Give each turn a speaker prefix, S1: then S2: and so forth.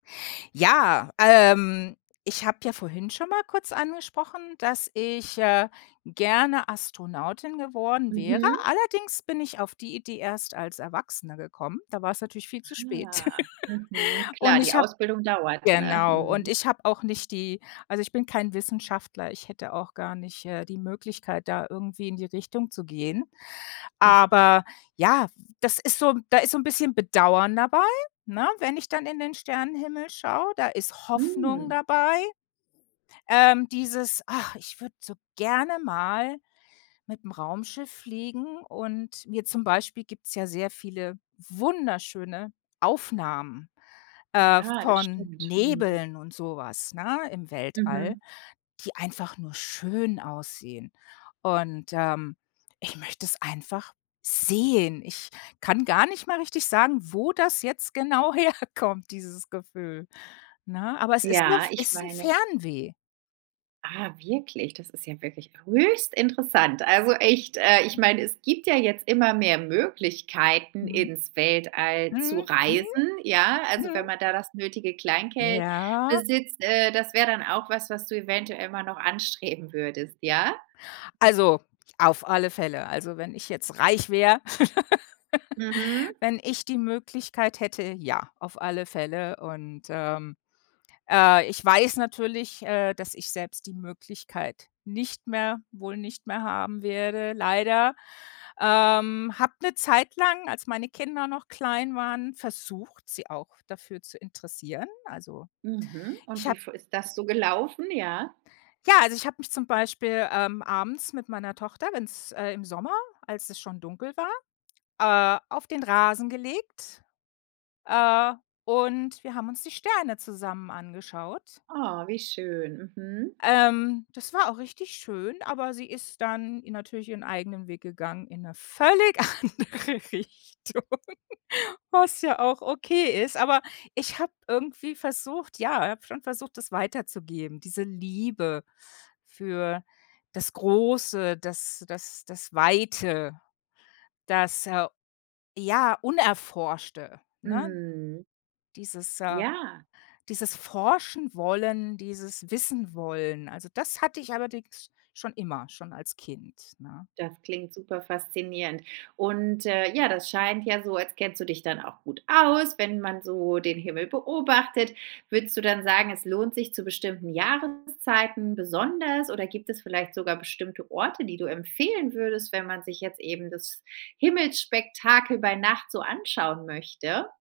S1: Ja, ähm, ich habe ja vorhin schon mal kurz angesprochen, dass ich, äh, gerne Astronautin geworden wäre.
S2: Mhm.
S1: Allerdings bin ich auf die Idee erst als Erwachsener gekommen. Da war es natürlich viel zu spät.
S2: Ah, mhm.
S1: Und
S2: Klar, die
S1: ich habe
S2: Ausbildung dauert, ne?
S1: genau, und
S2: Mhm.
S1: ich habe auch nicht die also, ich bin kein Wissenschaftler, ich hätte auch gar nicht, äh, die Möglichkeit, da irgendwie in die Richtung zu gehen, aber ja, w das ist so da ist so 'n bisschen Bedauern dabei, ne, wenn ich dann in den Sternenhimmel schaue, da ist Hoffnung
S2: Mhm.
S1: dabei, ähm, dieses: „Ach, ich würde so gerne mal mit'm Raumschiff fliegen, und mir zum Beispiel "gibt's ja sehr viele wunderschöne Aufnahmen, äh,
S2: Ja, das
S1: von
S2: stimmt. Mhm.
S1: Nebeln und so was, ne, im Weltall,
S2: Mhm.
S1: die einfach nur schön aussehen. Und, ähm, ich möchte es einfach sehen. Ich kann gar nicht mal richtig sagen, wo das jetzt genau herkommt, dieses Gefühl, ne? Aber es ist ne
S2: Ja, ich
S1: ist 'n
S2: meine
S1: Fernweh.
S2: Ah wirklich, das ist ja wirklich höchst interessant. Also echt, äh, ich mein, es gibt ja jetzt immer mehr Möglichkeiten,
S1: Mhm.
S2: ins Weltall zu
S1: Mhm. Mhm.
S2: reisen, ja? Also,
S1: Mhm.
S2: wenn man da das nötige Kleingeld
S1: Ja.
S2: besitzt, äh das wäre dann auch was, was du eventuell mal noch anstreben würdest, ja?
S1: Also, auf alle Fälle. Also, wenn ich jetzt reich wäre
S2: Mhm.
S1: wenn ich die Möglichkeit hätte, ja. Auf alle Fälle. Und, ähm, äh, ich weiß natürlich, äh, dass ich selbst die Möglichkeit nicht mehr wohl nicht mehr haben werde, leider, ähm habe 'ne Zeit lang, als meine Kinder noch klein waren, versucht, sie auch dafür zu interessieren. Also,
S2: Mhm. Und
S1: ich
S2: wie
S1: habe
S2: f ist das so gelaufen, ja?
S1: ja, also, ich habe mich, zum Beispiel, ähm, abends mit meiner Tochter, wenn's äh, im Sommer, als es schon dunkel war, äh, auf den Rasen gelegt, äh, und wir haben uns die Sterne zusammen angeschaut.
S2: Oh, wie schön. Mhm.
S1: Ähm, das war auch richtig schön, aber sie ist dann natürlich ihren eigenen Weg gegangen, in 'ne völlig andere Richtung, was ja auch okay ist. Aber ich habe irgendwie versucht ja, habe schon versucht, das weiterzugeben, diese Liebe für das Große, das das das Weite, das, äh, ja, Unerforschte, ne?
S2: Mhm.
S1: Dieses, äh
S2: Ja.
S1: dieses Forschenwollen, dieses Wissenwollen. Also, das hatte ich allerdings schon immer, schon als Kind, ne?
S2: Das klingt super faszinierend. Und, äh, ja, das scheint ja so, als kennst du dich dann auch gut aus, wenn man so den Himmel beobachtet. Würdest du dann sagen, es lohnt sich zu bestimmten Jahreszeiten besonders oder gibt es vielleicht sogar bestimmte Orte, die du empfehlen würdest, wenn man sich jetzt eben das Himmelsspektakel bei Nacht so anschauen möchte?